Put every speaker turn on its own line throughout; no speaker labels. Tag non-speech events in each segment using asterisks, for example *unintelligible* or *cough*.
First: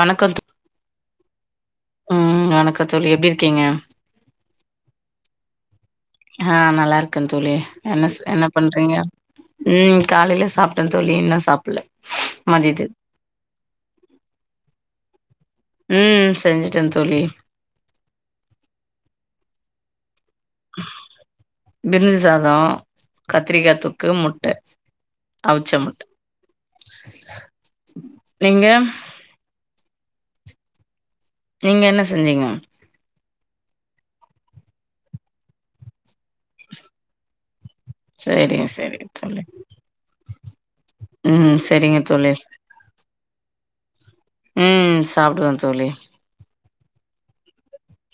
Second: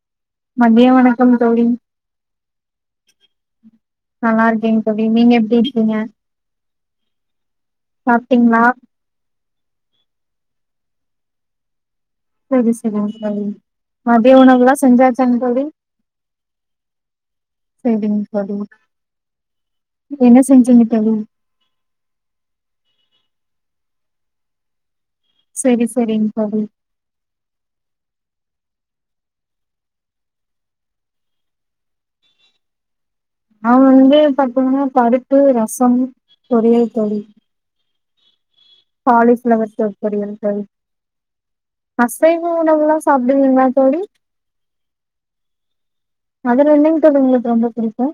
வணக்கம் தோ
மதிய வணக் கம் தோழி
ம் வணக்கம் தோழி எப்டி இருக்கீங்க?
நல்லா இருக்கேங் தோழி நீங்க எப் டி
ஆ நல்லா இருக்கந் தோழி என்னஸ் என்ன
சாப்ட்டீங்களா
பண்றீங்க ம் காலையில சாப் ட தோழி இன்னு சாப்புல்ல
சேரி செரிங் தோழி மதிய உணவுலா செஞ்சாச்
ம் செஞ்சுட்டந் தோழி
சரிங்க தோழி என்ன செஞ்சீங்க தோழி
பிரிஞ்சி சாதம், கத்திரிக்கா தொக்கு முட்ட அவிச்ச
செரி
முட்ட.
செரிங் தோழி
நீங்க நீங்க என்ன செஞ்சீங்க
அவுங்க வந்து பாத்தீங்னா பருப்பு ரசம் பொறியல் தோழி
சேரி
காலிஃப்ளவர் பொறியல்கள்
ம் சரிங்க தோழி.
அசைவ உணவுல்லா சாப்டுவீங்ளா தோழி
ம் சாப்டுவ தோழி
அதுல என்னங் தோழி உங்களுக்கு ரொம்ப புடிக்கு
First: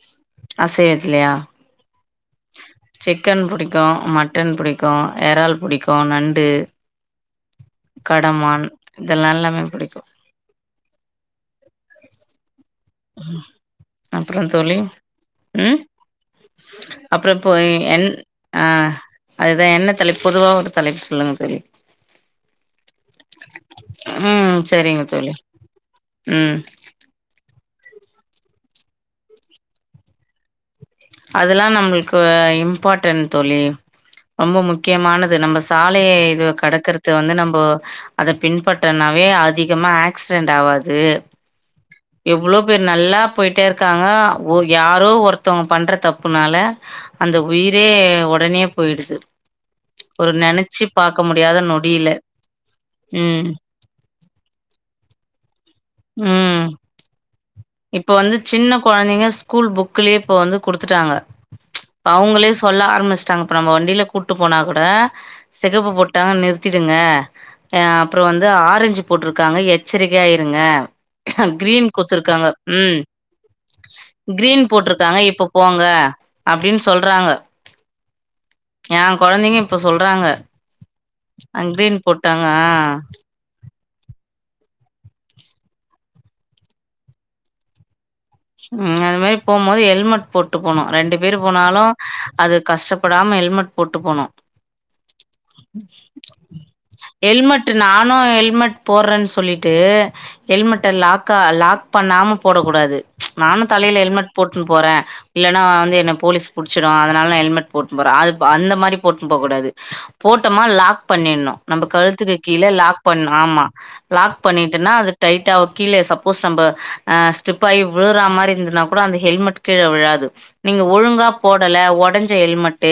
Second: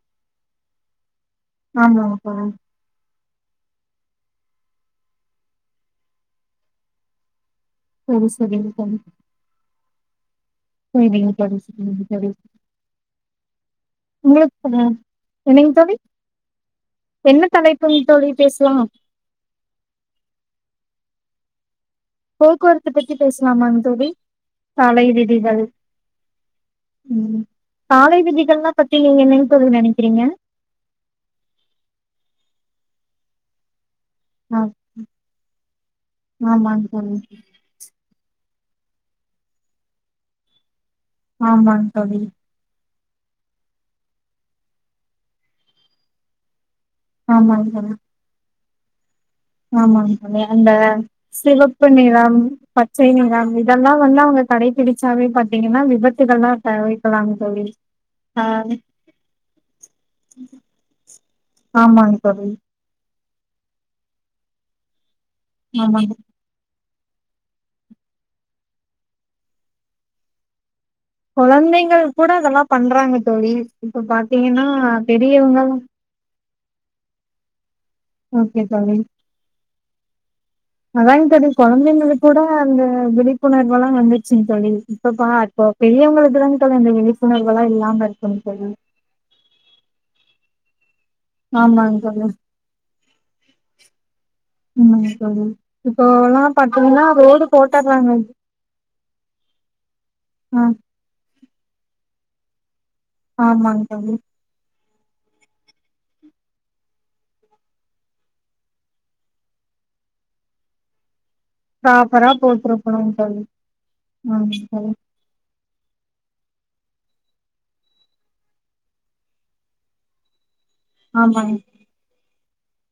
அசைவத்திலயா?
*unintelligible*
கன் புடிக்கு மட்டன் புடிக்கு எறால் புடிக்கு நண்டு
சரி
கடமான்
சரிங்க
இதெல்லா எல்லாமே புடிக்கு
செரிங்க தோழி சரிங்க தோழி
அப்பறொ தோழி
உங்களுக்கு என்னங்க
ம்
தோழி
அப்பறொ
என்ன
இப்போ
தலைப்புங்
என்
தோழி
ஆ
பேசலா
அதுதா என்ன தலைப் பொதுவா ஒரு தலைப் சொல்லுங்க ரு
போக்குவரத்து பத்தி பேசலாம் தோழி
ம் சரிங்க
சாலை
தோழி
விதிகள்
ம்
ம் சாலை விதிகள்னா பத்தி நீங்க என்னங் தோழி நெனக்கிறீங்க
அதெல்லா நம்ளுக்கு இம்பார்ட்டென்ட் தோழி ரொம்ப
ஆ
முக்கியமானது நம்ப சாலையை இதுவ
ஆமாங்
கடக்குறது
தோழி
வந்து நம்போ அத பின்பற்றனாவே அதிகமா ஆக்சிடென்ட் ஆவாது து
ஆமாங் தோழி
எவ்ளோ பே நல்லா போயிட்டே இருக்காங்க ஒ யாரோ ஒருத்தவங்க பண்ற தப்புனால அந்த
ஆமாங்
உயிரே
தோழி
ஒடனே போயிடுது
ஆமாங்
ஒரு
தோழி அந்த
நெனச்சு பாக்க முடியாத
சிவப்பு
நொடியில
நிறம் பச்சை
ம்
நிறம் இதெல்லா வந்து அவங்க கடைபிடிச்சாவே பாத்தீங்கன்னா
ம்
விபத்துகள்லாம் தவிர்கலாங்க
இப்ப வந்து சின்ன கொழந்தைங்க ஸ்கூல் புக்லயே இப்ப வந்து குடுத்துட்டாங்க
ஆமாங் தோழி
அவங்களே சொல்ல ஆரம்பிச்சிட்டாங்க இப்போ நம்ம வண்டியில் கூட்டு போனா கூட சிகப்பு
ஆமாங்க
போட்டா நிறுத்தி ங்க ஆ அப்புறம் வந்து ஆரஞ்சு போட்டிருக்காங்க எச்சரிக்கையா இருங்க கிரீன்
கொழந்திங்கள் கூட
குத்துருக்காங்க
அதெல்லாம்
ம்
பண்றாங்க தோழி இப்ப பாத்தீங்கன்னா பெரியவங்க
அப்படின் சொல்றாங்க
ஓகே தோழி
ஏ கொழந்தங்க இப்ப சொல்றாங்க
அதாங்க தோழி
அ கிரீன்
கொழந்தைங்களுக்கு கூட
போட்டாங்க ஆ
அந்த விழிப்புணர் இப்பலாம் வந்துச்சுங்க தோழி இப்பப்ப அ இப்ப பெரியவங்களுக்கு தான் இந்த விழிப்புணர்வு இல்லாம இருக்குங்க தோழி
ம் அது மாரி போம்போது ஹெல்மெட் போட் டுபோனும் ரெண்டு பேர் போனாலு
ஆமாங்க தோழி
அது கஷ்டப்படாம ஹெல்மெட் போட்டு போனு
உண்மைங்க தோழி இப்போல்லா பாத்தீங்கன்னா ரோடு
ஹெல்மெட்
போட்டர்றாங்க
நானு ஹெல்மெட் போட்றன்னு சொல்லிட்டு
ஆ
ஹெல்மெட்ட லாக் க லாக் பண்ணாம போடக் கூடாது நானு
ஆமாங்க
தலையில
தோழி
ஹெல்மெட் போட்டுன் போறே இல்லன்னா வந்து என்ன போலீஸ் புடுச்சுடு அதனால ஹெல்மெட் போட்டுன் போற ஆ அந்த மாரி போட்டுன் போக் கூடாது போட்டோமா லாக் பண்ணிட்ணும் நம்ம
ப்ராப்பரா
கழுத்துக்கு கீழ லாக்
போட்ருக்கணுங்க
பண்ண
தோழி
ஆமா லாக்
ஆமாங்க தோழி
பண்ணிட்டுனா அது டைட்டா கீழே சப்போஸ் நம்ப ஆ ஸ்டெப் ஆயி விழுற மாரி இருந்தனா கூட அந்த ஹெல்மெட் கீழ விழாது நீங்க ஒழுங்கா
ஆமாங்க
போடல ஒடஞ்சு ஹெல்மெட்டு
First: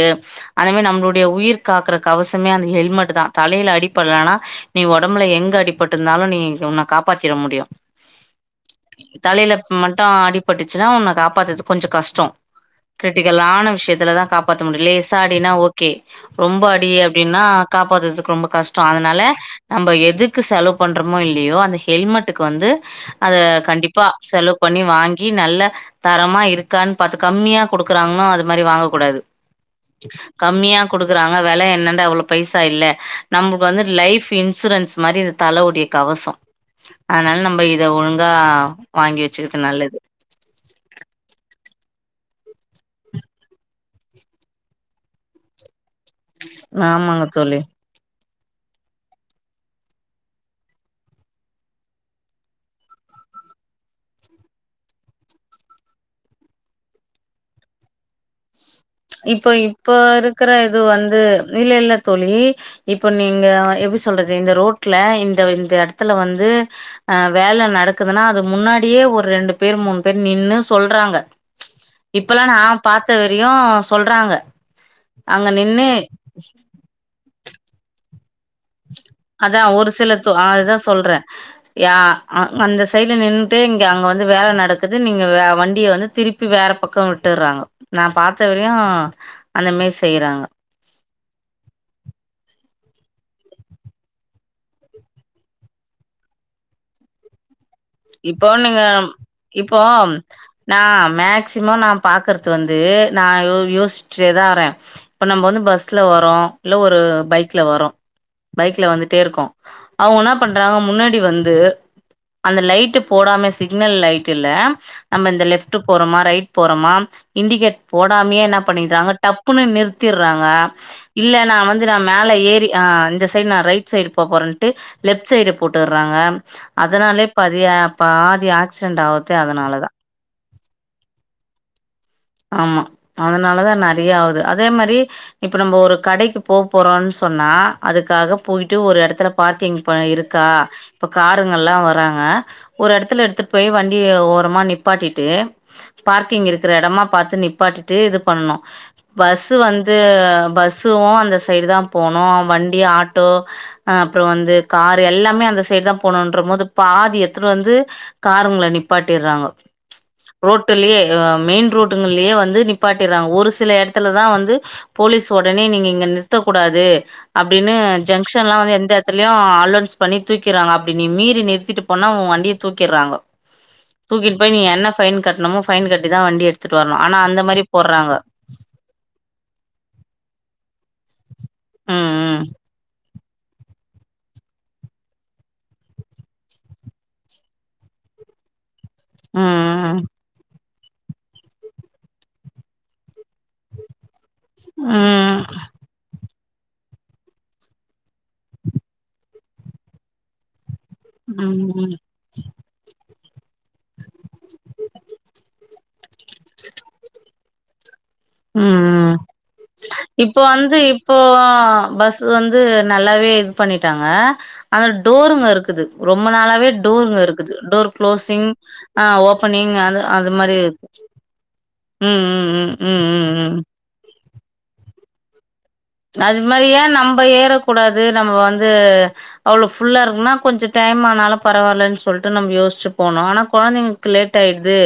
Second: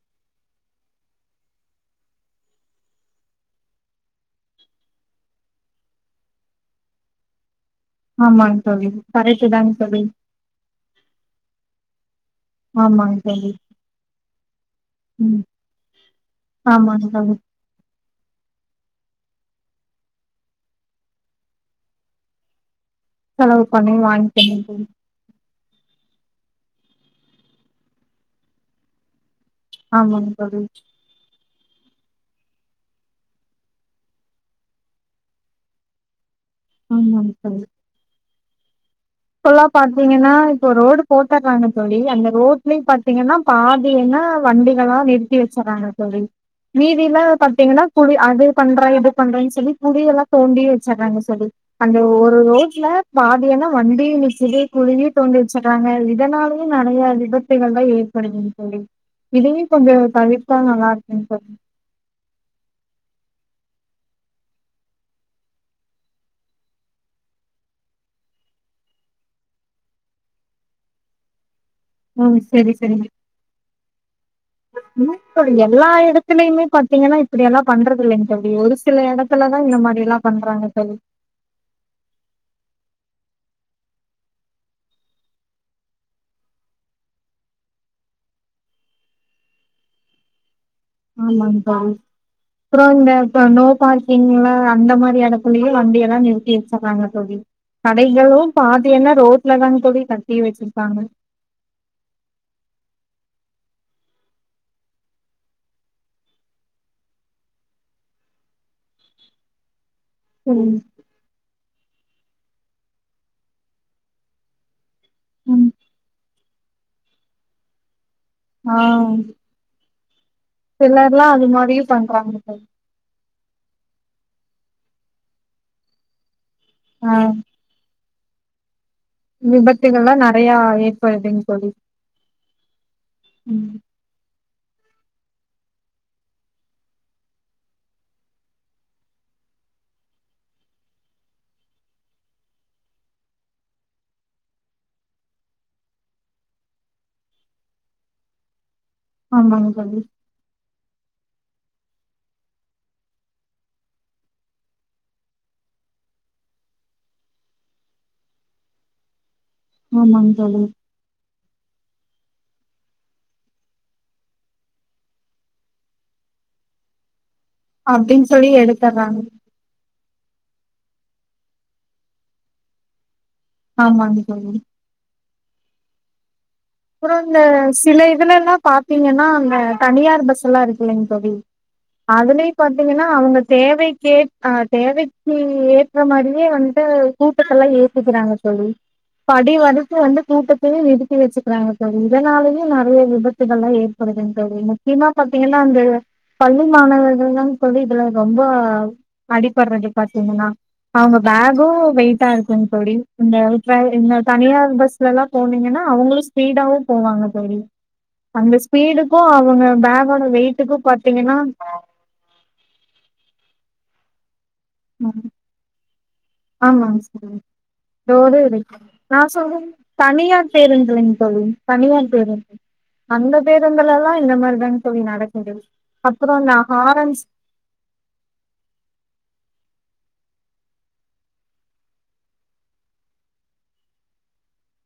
அந்த மாரி நம்ளுடைய உயிர் காக்குற கவசமே அந்த ஹெல்மெட் தா தலையில அடிபட்லனா நீ ஒடம்புல எங்க அடிபட்ருந்தாலும் நீ உன்ன காப்பாத்திற முடியும்
ஆமாங் தொழி கரட்டு தாங்க
மும்
தோழி
அடிட்டுச்சுன்னா உன்ன காப்பாத்றது கொஞ்சொ கஷ்டம்
ஆமாங்க தோழி
கிரடிகலான விஷயத்துல தா காப்பாத்த முடியு லேசா
ம்
அடின்னா ஓகே ரொம்ப அடி
ஆமாங்க தோழி
அப்டின்னா காப் போறதுக்கு ரொம்ப கஷ்டோ அதனால நம்ம எதுக்கு செலவ் பண்றோமோ இல்லையோ அந்த ஹெல்மெட்டுக்கு வந்து அத
செலவு பண்ணி
கண்டிப்பா
வாங்க்கனு
செலவு பண்ணி வாங்கி நல்ல தரமா இருக்கான் பாத்து கம்மியா குடுக்குறாங்ன்னா அது மாரி வாங்க கூடாது
ஆமாங்க தோழி
கம்மியா குடுக்குறாங்க வெல என்னான்டா அவ்ளோ பைசா இல்ல நம்மளுக்கு வந்து லைஃப் இன்சூரன்ஸ் மாரி இந்த தலவுடைய கவச
ஆமாங்க
அதனால
தோழி
நம்ம இத ஒழுங் ஆ வாங்
இப்பல்லா பாத்தீங்கன்னா இப்ப ரோடு போட்டர்றாங்க தோழி அந்த ரோட்லயு பாத்தீங்கன்னா பாதியென வண்டிகளா நிறுத்தி வச்சர்றாங்க ழி மீதியெல்லா
ஆமாங்க தோழி
பாத்திங்னா குழி அது பண்ற இது பண்றேன்னு சொல்லி குழியெல்லா தோண்டி வச்சர்றாங்க தோழி அந்த ஒரு ரோட்ல பாதியன வண்டியு *unintelligible* குழியு தோண்டி வச்சர்றாங்க இதனாலயே நெறைய விபத்துகள்லா ஏற்படுதுங் தோழி
இப்ப
இதையு
இப்ப
கொஞ்சோ
இருக்கிற
தவிர்த்தா
இது
நல்லா
வந்து
இருக்குங்க தோழி
இல்லல்ல தோழி இப்ப நீங்க எப்டி சொல்றது இந்த ரோட்ல இந்த இந்த எடத்துல வந்து அ வேல நடக்குதுன்னா அது முன்னாடியே ஒரு ரெண்டு பேர் மூணு பேர் நின்னு சொல்றாங்க இப்பல்லா நா பாத்த வரயூ
இப்ப எல்லா எடத்துலயுமே பாத்தீங் னா இப்படியெல்லா பண்றதில்லைங்
அதா ஒரு சில த
பண்றாங்க
அதா
தோழி
சொல்றே யா அ அந்த சைடுல நின் னுட்டு இங்க அங்க வந்து வேல நடக்குது நீங்க வே வண்டிய வந்து திருப்பி வேற பக்கம் விட்டுர்றாங்க நா பாத்த வரையு அந்த மேரி செய்றாங்க
ஆமாங் தோழி அப்புற இந்த இப்ப நோ பார்க்கிங்ல அந்த மாரி எடத்துலயு வண்டி எல்லா நிறுத்தி வச்சர்றாங்க தோழி கடைகளு
இப்போ நீங்க
பாதி எல்லா ரோட்ல
இப்போ
தாங்க தோழி கட்டி
நா
வச்சிருக்காங்க
மேக்சிமம் நா பாக்கறது வந்து நா யோசிச்சிட்டேதா வர்ற இப்ப நம்ம வந்து பஸ்ல வரோ இல்ல ஒரு பைக்ல வரோ பைக்ல வந்துட்டேருக்கோ அவுங்க என்னா பண்றாங்க
ம்
முன்னாடி வந்து அந்த லைட் டு போடாம சிக்னல் லைட் இல்ல நம்ம இந்த
ம்
லெஃப்ட் போறமா ரைட் போறமா இண்டிகேட் போடாமயே என்ன
ஆ
பண்ணிடாங்க டப்புன்னு நிறுத் றாங்க
சிலர்லா அது
இல்லனா
மாரியு
வந்து நா மேல
பண்றாங்க தோழி
ஏறி ஆ இந்த த சைடு நா ரைட் சைடு போப்போறேன்ட்டு லெஃப்ட் சைடு போட்டர்றாங்க
ஆ
அதனாலே பதிய பாதியா ஆக்ஷிடன்ட் ஆவறதே அதனாலதா
விபத்துகள்லா நெறையா ஏற்படுதுங்க தோழி
ஆமா அதனாலதா
ம்
நெறைய ஆவுது அது அதே மாரி இப்ப நம்ம ஒரு கடைக்கு போபோறோம்னு சொன்னா அதுக்காக போய்ட்டு ஒரு எடத்துல பார்க்கிங் ப இருக்கா இப்ப காருங்கல்லா வராங்க ஒரு எடத்துல எடுத்துட் போய் வண்டிய ஓரமா நிப்பாட்டிட்டு பார்க்கிங் இருக்கற எடமா பாத்து நிப்பாட்டிட்டு இது பண்ணோ பஸ்ஸு
ஆமாங்க
வந்து
தோழி
பஸ்ஸுவோ அந்த சைடு தா போனோ வண்டி ஆட்டோ அப்புறோ வந்து காரு எல்லாமே அந்த சைடு தா போனோன்ற மோது பாதி எத் துனுவந்து காருங்கள நிப்பாட்டிறாங்கோ
ஆமாங்க தோழி
ரோட்டுலயே அ மெயின் ரோட்டுங்கல்லையே வந்து நிப்பாட்டிறாங்க ஒரு சில எடத்துலதா வந்து போலீஸ் ஒடனே நீங்க இங்க நிறுத்தக் கூடாது அப்டின்னு
அப்டின்னு சொல்லி
ஜங்ஷன்லா வந்து எந்த
எடுத்தர்றாங்க
எட்த்துலியு அலோன்ஸ் பண்ணி தூக்கிறாங்க அப்டி நீ மீறி நிறித்திட்டுப் பண்ணா உ வண்டிய தூக்கிற்றாங்க
ஆமாங்க
தூக்கிட்
தோழி
போய் நீ என்ன ஃபைன் கட் நம்ம ஃபைன் கட்டிதா வண்டி எடுத்
அப்றோ இந்த சில இதுலலா பாத்தீங்கன்னா அந்த தனியார் பஸ்ல்லாருக் செரிங் தோழி
ம்
அதுலயு பாத்திங்கன்னா அவுங்க தேவைக்கே அ தேவைக்கு ஏற்ற மாரியே வன்ட்டு கூட்டத்தெல்லா ஏத்திக்கிறாங்க தோழி படி
ம்
வரைக்குவந்து கூட்டத் து நிருத்தி வச்சிட் றாங்க தோழி இதனாலயே நெறைய விபத்துகளா ஏற்படுதுங் தோழி
ம்
முக்கியமா
ம்
பாத்தீங்கன்னா அந்த பள்ளி மாணவர்கள்தாங் தோழி இதுல ரொம்ப அடிபற்றது பாத்தீங்கன்னா அவுங்க
ம்
பேகு
ம்
வெயிட்டாருக்குங் தோழி இங்க இப்ப இந்த தனியார் பஸ்லலா போனீங்கன்னா அவுங்களு அந்த
ம் ம் ம்
ஸ்பீடுக்கு அவ்
இப்போ வந்து இப்போ பஸ் வந்து நல்லாவே இது பண்ணிட்டாங்க ஆனா
ம்
டோருங்க இருக்குது ரொம்ப நாளாவே
ஆமாங்க
டோருங்க
சார்
இருக்குது டோர்
டோரு
க்ளோஸிங்
இருக்கு
ஆ
நா சொல்றது
ஓப்பனிங் அது அது
தனியார்
மாரி இருக்கு
பேருந்துலைங்க தோழி தனியார்
ம்
பேருந்து
ம் ம் ம்
அந்த
ம் ம்
பேருந்துலல்லா இந்த மாதிரிதாங் தோழி நடக்குது அப்புறோ
அது
இந்த
மாரி ஏ நம்ப
ஹாரன்ஸ்
ஏறக்கூடாது நம்ம வந்து அவ்ளவு ஃப் ஃபுல்லா இருக்குன்னா கொஞ்ச டைம் ஆனாலு பரவால்லன் சொல்ட்டு நம்ம யோஷ்சி போனோ ஆனா கொழந்தைங்களுக்கு லேட் ஆயிடுது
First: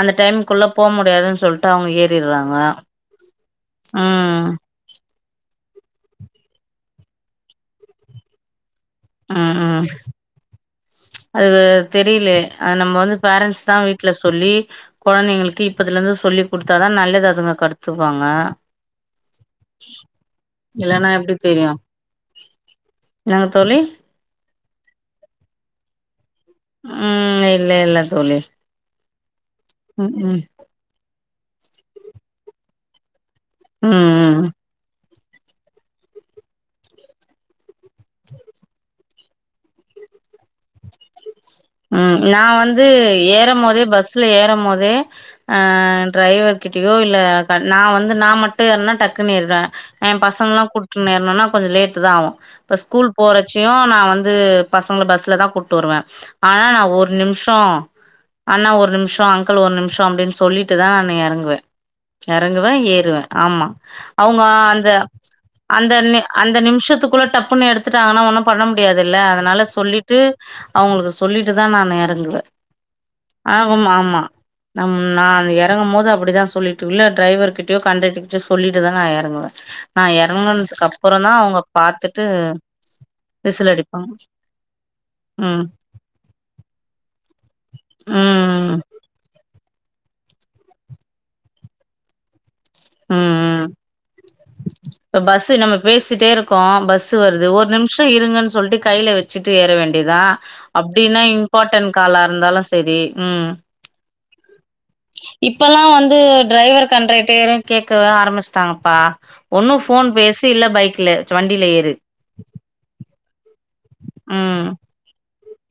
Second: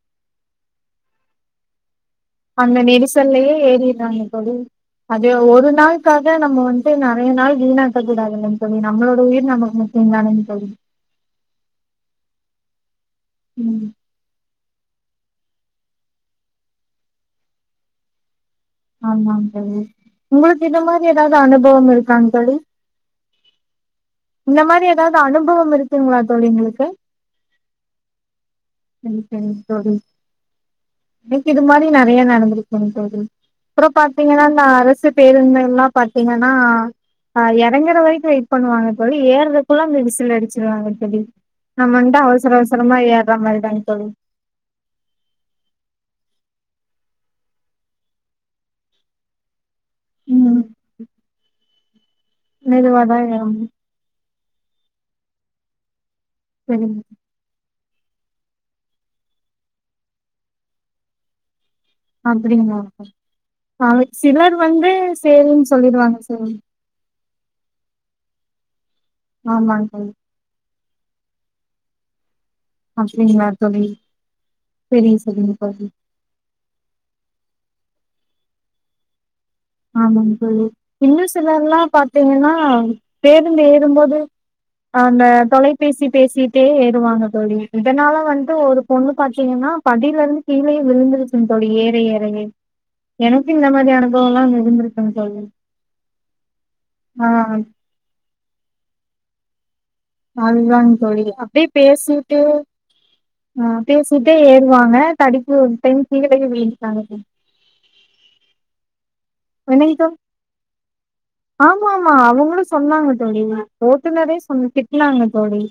அந்த டைமுக்குள்ள போ முடியாதுன் சொல்ட்டு அவுங்க ஏற்
அந்த நெரிசல்லயே ஏறிறாங்க
ம்
தோழி அது ஒரு நாள்க்காக நம்ம வன்ட்டு நெறைய நாள் வீனாக்க கூடாதுலங்
அ அ அது தெரியல அதுல நம்ம வந்து பேரண்ட்ஸ் தா
ம்
வீட்டுல சொல்லி குழந்தைங்களுக்கு இப்பத்துல இருந்து சொல்லி் கொடுத்தாதா நல்லது அதுங்க கத்துவாங்க
ஆமாங் தோழி உங்களுக்கு இந்த
இல்லன்னா
மாரி ஏதாவது அனுபவம் இருக்காங் தோழி
என்னங் தோழி
இந்த மாரி ஏதாவது அனுபவம் இருக்குங்களா தோழி உங்களுக்கு
ம் இல்ல இல்ல தோழி
சரி சரி தோழி
ம் ம்
*unintelligible* இது மாரி நறைய நடந்திருக்குங் தோழி அப்புறம்
ம்
பாத்தீங்கன்னா
ம்
நா ரெசிப்ட் பேருந்துல்லாம் பாத்தீங்கன்னா *unintelligible* இறங்கர வரைக்கு வெயிட் பண்ணுவாங்க வந்து ஏறதுக்குள்ள அந்த விசில் அடிச்சிருவாங்க தோழி நம்ம
அ
வந்ட்டு அவசர
நான் வந்து
அவசரமா ஏர்ற
ஏறம்
மாரிதாங்
போதே
தோழி
பஸ்ல ஏறம் போதே அ டிரைவர் கிட்டியோ இல்ல நா வந்து நா மட்டு ஏறுன்னா டக்குனு ஏறுவே என் பசங்க
ம்
எல்லா கூட்டட்டு ஏறணுன்னா கொஞ்ச லேட்டுதா ஆவு இப்ப ஸ்கூல்
மெதுவாதா ஏறனு
போறச்சையு நான் வந் *unintelligible* பசங்க பஸ்லதா கூட்டிட்டு வருவே ஆனா நான்
சரிங்க
ஒரு நிமிஷம் அண்ணா ஒரு நிமிஷ அங்கிள் ஒரு நிமிஷ அப்படின்னு சொல்லிட்டுதா நான் இறங்குவே இறங்குவேன்
அப்டிங்களா
ஏறுவேன் ஆமா
அவ
அவங்க
சிலர்
அந்த
வந்து சேரின்னு
அந்த
சொல்லிருவாங்க தோழி
அந்த நிமிஷத்துக்குள்ள டப்ப புன்னு எடுத்துட்டாங்கன்னா ஒன்னும் பண்ண முடியாதுல்ல அதனால
ஆமாங் தோழி
சொல்லிட்டு அவுங்களுக்கு சொல்லிட்டுதா நானு எறங்குவ.
அப்டிங்களா தோழி
ஆகுமா ஆமா நம்
செரி
நான்
சரிங்க தோழி
எறங்குமோது அப்டிதா சொல்லிட்டு உள்ள டிரைவர் கிட் ட்யும் கன்டக்டர்கிட்யும் சொல்லிட்டுதா நான் எறங்குவேன். நான்
ஆமாங் தோழி
எறங்குனதுக்கு அப்புறம்
இன்னும்
தான் அவங்க
சிலர்ல்லாம்
பாத்துட்டு
பாத்திங்கனா பேருந்து
விசில் அடிப்பாங்க
ஏறுமோது அந்த
ம்
தொலைபேசி பேசிட்டே ஏறுவாங்க தோழி இதனால
ம்
வந்து ஒரு
ம்
பொண்ணு *unintelligible* திங்கன்னா படில இருந்து கீழயே விழுந்துருச்சுங் தோழி ஏற ஏறைய
ம்
எனக்கு
ம்
இந்த மாரி அனுபவம்லாங்
இப்ப பஸ்சு நம்ம பேசிட்டே இருக்கோம் பஸ்சு
ஆ
வருது ஒரு நிம்ஷ இருங்கன்னு சொல்ட்டு கை ல வெச்சிட்டு ஏற வேண் அப்டிதா
அதுதாங்
அப்டின்னா
தோழி அப்டியே
இம்பார்ட்டன்ட் காலா
பேசிட்டு
இருந்தாலு செரி ம்
ஆ பேசிட்டே ஏறுவாங்க தடுக்கி ஒரு
இப்பல்லா
டைம்
வந்து
கீழயே
டிரைவர்
விழுந்துட்டாங்க தோழி
கன்டக்டர கேக்கவே ஆரம்பிச்சுட்டாங்கப்பா ஒன்னு‌
என்னங்க
ஃபோன்
தோழி
பேசு இல்ல பைக்ல வண்டில ஏறு
ஆ தோழி ந ஓட்டுநரே சொன்
ம்.
திட்னாங்க தோழி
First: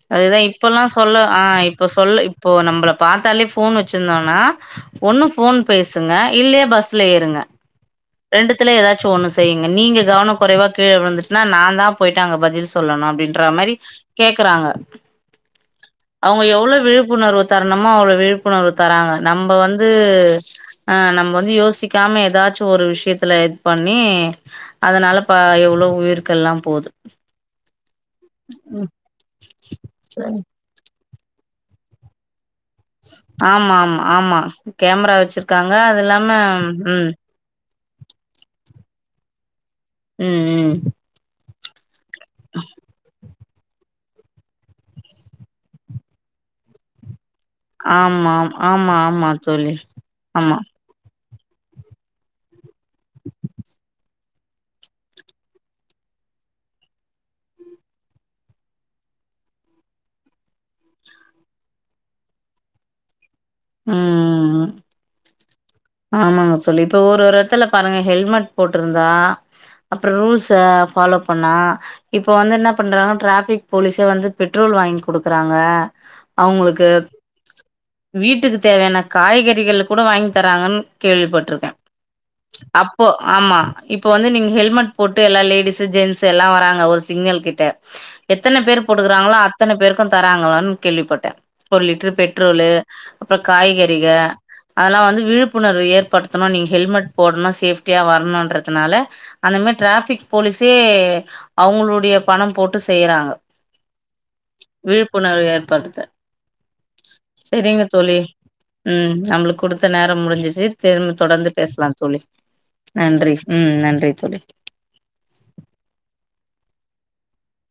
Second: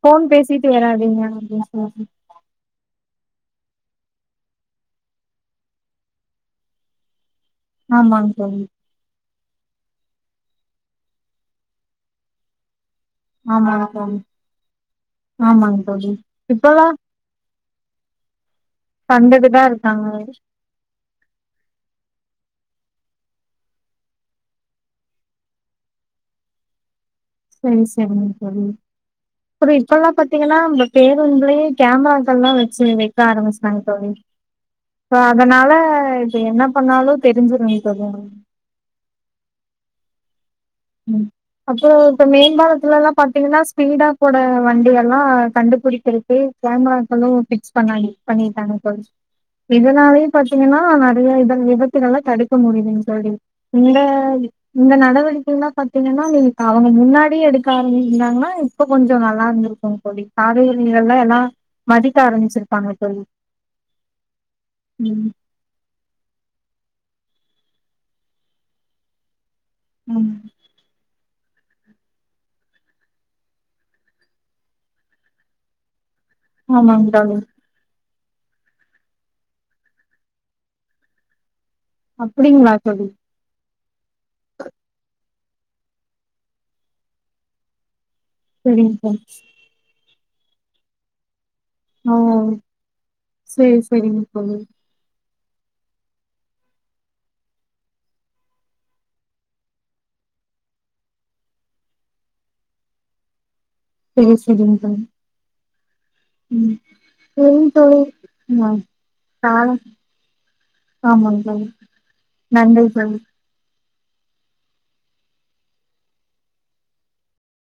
ஃபோன்
அதுதான்
பேசிட்டு
இப்பல்லாம் சொல்ல
ஏறாதீங்க
ஆ
அப்டின்னு
இப்ப
சொல்லிட்டு
சொல்ல இப்போ நம்பள பாத்தாலே போன் வ ச்சிருந்தானா ஒண்ணு ஃபோன் பேசுங்க இல்லாயா பஸ்ல ஏறுங்க
ஆமாங் தோழி
ரெண்டுத்துல ஏதாச்சும் ஒண்ணு செ பெய்ங்க நீங்க கவன கொறைவா கீழ விழுந்துட்ணா நான் தான் போயிட்டு அங்க பதில் சொ சொல்லணும் அப்டின்ற மாரி கேக்குறாங்க.
ஆமாங்க தோழி இப்பலா
தரணமா அவ்ளோ விழு ப்புணர்வு தராங்க நம்ப வந்து
இருக்காங்க
ஆ நம்ப வந்து யோசிக் க்காம ஏதாச்சும் ஒரு விஷயத்துல இது பண்ணி அதனால பா எவ்வளோ உயிர்கல்லாம் போது.
ம் செரிங்க தோழி.
ம்
அப்டி இப்பல்லாம்
சரி.
பாத்தீங்கன்னா பேருந்துலுயே கேமராக்கேல்லாம் வெ சிலர் வெக்க
ஆமா
ஆரம்பிச்டாங்க
ஆமா ஆமா கேமரா
தோ அதனால
வச்சிருக்காங்க அது இல்லாம
இது என்ன
ம் ம்
பண்ணாலும் தெரிஞ்சிரு‌ தோழி உங்குளுக்கு
ம் ம்
ம் அப்றோ இப்ப மெயின் பாலத்ல எல்லா பாத்தீங்கன்னா ஸ்பீடா கூட வண்டி எல்லா கண்டுபுடிக்கருக்கு கேமராக்கெல்லா ஃபிக்ஸ் பண்ணாடி
ஆமா
பண்ணிட்டாங்க
ஆமா
போல
ஆமா தோழி
இதனாலயே
ஆமா
பாத்தீங்கன்னா நெறயா இத விபத்துகள் எல்லா தடுக்க முடியுதுங்கு தோழி இந்த நடவடிக்கையெல்லா பாத்தீங்கன்னா நீ அவங்க முன்னாடியே எடுக்க ஆரம்பச்சிருந்தாங்கன்னா இப்ப கொஞ்சம் நல்லா இருந்துருக்கும்ங்க தோழி காய்கறிகள் எல்லாம் எல்லாம் மதிக்க ஆரம்பிச்சிருப்பாங்க தோழி
ம்
ம்
ஆமாங்க தோழி இப்ப ஒரு ஒரு இடத்துல பாருங்க ஹெல்மெட் போட்ருந்தா அப்புற
ம்.
ரூல்ஸ ஃபாலோ பண்ணா இப்ப வந்து என்னா பண்றா ட்ராஃபிக் போலீஸே வந்து பெட்ரோல் வாங்கி குடுக்குறாங்க
ஆமாங் தோழி
வீட்டுக்குத் தேவையான காய்கறிகள கூட வாங்கி தராங்கன் கேள்விப்பட்டுருக்க
அப்டிங்களா தோழி
*unintelligible* ப்ப வந்து நீங்க ஹெல்மெட் போட் ட்டு எல்லா லேடிஸ் ஜென்ஸ் எல்லா வராங்க ஒரு சிக்னல் கிட்ட எத்தன பேர்
சரிங்க தோழி.
போட்டுக்குறாங்களோ அத்தன பேருக்கு தராங்களனு கேள்விப்பட்ட ஒரு லிட்டர்
ஓ!
பெட்ரோலு அப்றொ
சரி,
காய்கறிக
சரிங்க தோழி.
அதெல்லா வந்து விழுப் ப்புணர்வு ஏற்படுத்தணு நீங் ஹெல்மெட் போடணும் சேஃப்டியா வரணுன்றதுனால அந்த மாரி டிராபிக் போலீஸே அவங்களுடைய பணம் போட்டு செய்றாங்க.
செரி செரிங்க்கா
கடுத்த சரிங்க தோழி ம் நம்மளுக்
காலம்
குடுத்த நேரம் முடிஞ்சுச் து தெந்
ஆமாங்க
தொடர்ந்து
தோழி.
பேசலாம் தோழி நன்றி ம் ம் நன்றி தோழி